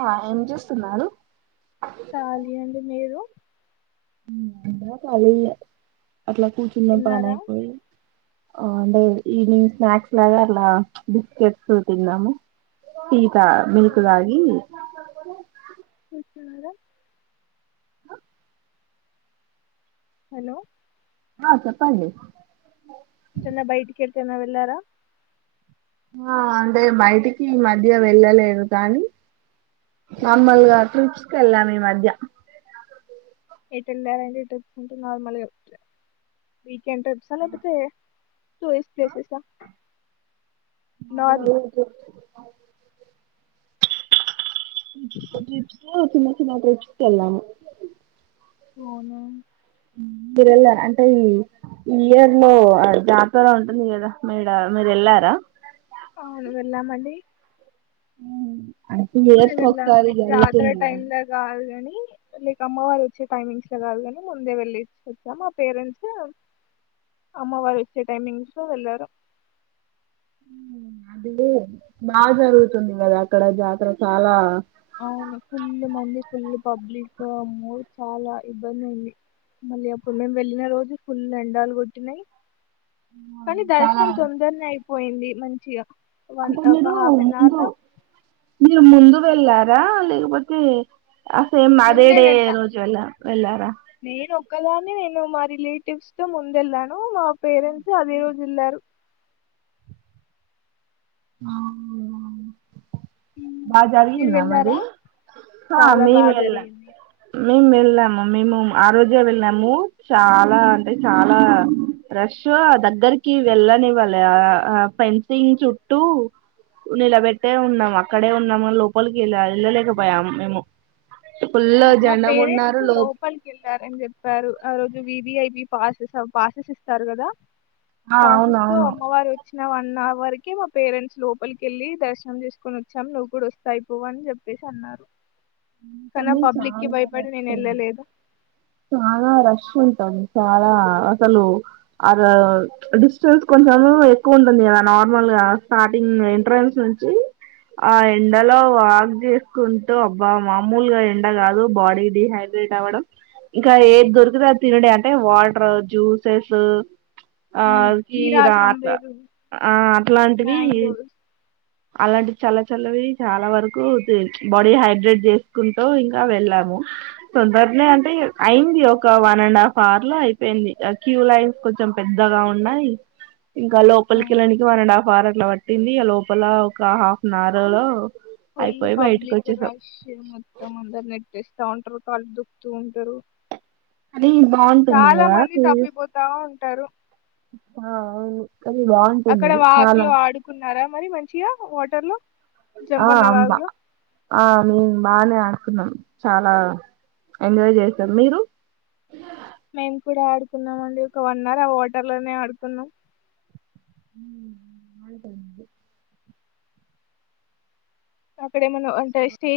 ఆ ఏం చేస్తున్నారు కాలి అండి మీరు అంటా కలి అట్లా కూచున్న పాని తిన్నారా ఐపోయి అంటే ఈవినింగ్ స్నాక్స్ లాగా అలా బిస్కెట్స్ తిన్నాముటీ మిల్క్ తాగి కూడా అదా హలో ఆ చెప్పండి యేలా వెళ్ళారా ఆ అంటే బయటికి ఈ మధ్య వెళ్ళలేదు కానీ మ్మ్. మాములుగా ట్రిప్స్ వెళ్ళాం ఈ మధ్య ఎటు ఎల్లారండీ ట్రిప్స్ కి నార్మల్గా గెంటి వచ్చాసారా లేదంటే టూరిస్ ప్లేసెస్ అ ఆ పో చిన్న చిన్న బీచ్ కి వెళ్ళాము అవును మీరు వెళ్లారా అంటే ఈ ఈ ఇయర్ లో జాతర ఉంటుంది. కదా మీడ మీరు వెళ్లారా. అవును వెళ్ళామండి ఉ అంటే టు ఊరే ఇయర్స్ కి వెళ్ళాం ఒస్తాది లైక్ జాతర ఎల్లచూరా టైమ్ లో కాదు కాని లైక్ అమ్మవారు వచ్చే టైమింగ్స్ లో కాదు. కాని ముందే వెళ్లేసి వచ్చాం. మా పేరెంట్స్ అమ్మవారు వచ్చే టైమింగ్స్ లో వెళ్ళారు. అది బాగ జరుగుతుంది కదా అక్కడ జాతర చాలా అవును ఫుల్ మంది ఫుల్ పబ్లిక్ అమ్ము చాలా ఇబ్బంది అయింది. మళ్ళీ అప్పుడు మేము వెళ్ళిన రోజు ఫుల్ ఎండలు కొట్టినయి. కానీ చాలా దర్శనం తొందరనే అయి పోయింది మంచిగా వన్ అంటే ఒక మీరు హాఫ్ అన్ ముందు అవర్‌లో మీర్ ముందు ఎల్లారా లేకపోతే ఆ సేమ్ అదే ముందే డే వెళ్ళా. రోజు వెళ్ళ వెళ్ళారా ఒక్కదాని నేను మా రిలేటివ్స్ తో ముందు వెళ్ళాను మా పేరెంట్స్ అదే రోజు వెళ్లారు ఆ హ్మ్. మీరు బాజరిగింద వెళ్లారా? మరి సా చాలా బా మేవెఎల జరిగింది. మేము వెళ్ళాము. మేము ఆ రోజే వెళ్ళాము. చాలా అంటే చాలా రష్ ఆ దగ్గరికి వెళ్ళనివ్వలె. ఆ ఫెన్సింగ్ చుట్టూ నిలబెట్టే ఉన్నాముక్ అక్కడే ఉన్నామ లోపలకి వెళ్ళా వెళ్ళలేకపోయాం ము మా పేరెంట్స్ లో లోపలికి వెళ్ళారని చెప్పారు ఆ రోజు విఐ మీ పాసెస్ పాసెస్ ఇస్తారు కదా ఆ పాసెస్తో అవునవును అమ్మవారు వచ్ వన్ అవర్ కి మా పేరెంట్స్ లోపలికెళ్ళి దర్శనం చేసుకొని వచ్చాం. నువ్వు కూడా వస్తే అయిపోవు అని చెప్పేసి అన్నారు. కాన్నా కానీ పబ్లిక్ కి చాలా భయపడి నేను రష్ వెళ్ళలేదు చాలా రష్ ఉంటది. చాలా అసలు అ డిస్టెన్స్ కొంచెం ఎక్కువ ఉంటుంది కదా. నార్మల్గా స్టార్టింగ్ ఎంట్రెన్స్ నుంచి ఆ ఎండలో ఉమ్. వాక్ చేసుకుంటూ, అబ్బా మామూలుగా ఎండ కాదు బాడీ డిహైడ్రేట్ అవ్వడం. ఇంకా ఏది దొరికితే అ తినుడే అంటే వాటర్, జ్యూసెస్. ఆ అవును అకి కీరా రా అట్లా సంబేరు ఆ అట్లాంటివి మ్యాంగోస్ అలాంటి చల్ల చల్లవి చాలా వరకు బాడీ హైడ్రేట్ చేసుకుంటూ ఇంకా వెళ్ళాము తొందరనే అంటే అయింది. ఒక వన్ అండ్ హాఫ్ అవర్ లో అయిపోయింది. క్యూ లైన్స్ కొంచెం పెద్దగా ఉన్నాయి. ఇంకా లోపలి అవును కెల్లనికి వన్ అండ్ హఫ్ అవర్ అట్లా పట్టిం పట్టింది ఆ లోపల ఒక half an hour full public rush మొత్తం అందరు నెట్టేస్తా ఉంటరు కాళ్లు దొక్కుతూ ఉంటరు అది బాగుంటుంది చాలా కదా మంది టూరిస్ట్. తప్పిపోతా ఉంటరు ఆ అవును అది అక్కడ బాగుంటుంది చాలా వాగులో ఆడుకున్నారా మరి మంచిగా వాటర్ లో ఆ జంపన్న అంబా వాగులో ఆ మీన్ బానే ఆ అకున్నం చాలా ఎంజాయ్ చేసం మీరు మేము కూడా ఆడుకున్నాం అండి ఒక వన్ అవర్ ఆ వాటర్ లోనే ఆడుకున్నం ఊ ఊ ఆల్ట్ [unintelligible] ఐంది చప్ ఇక్కడేమన అంత స్టేజ్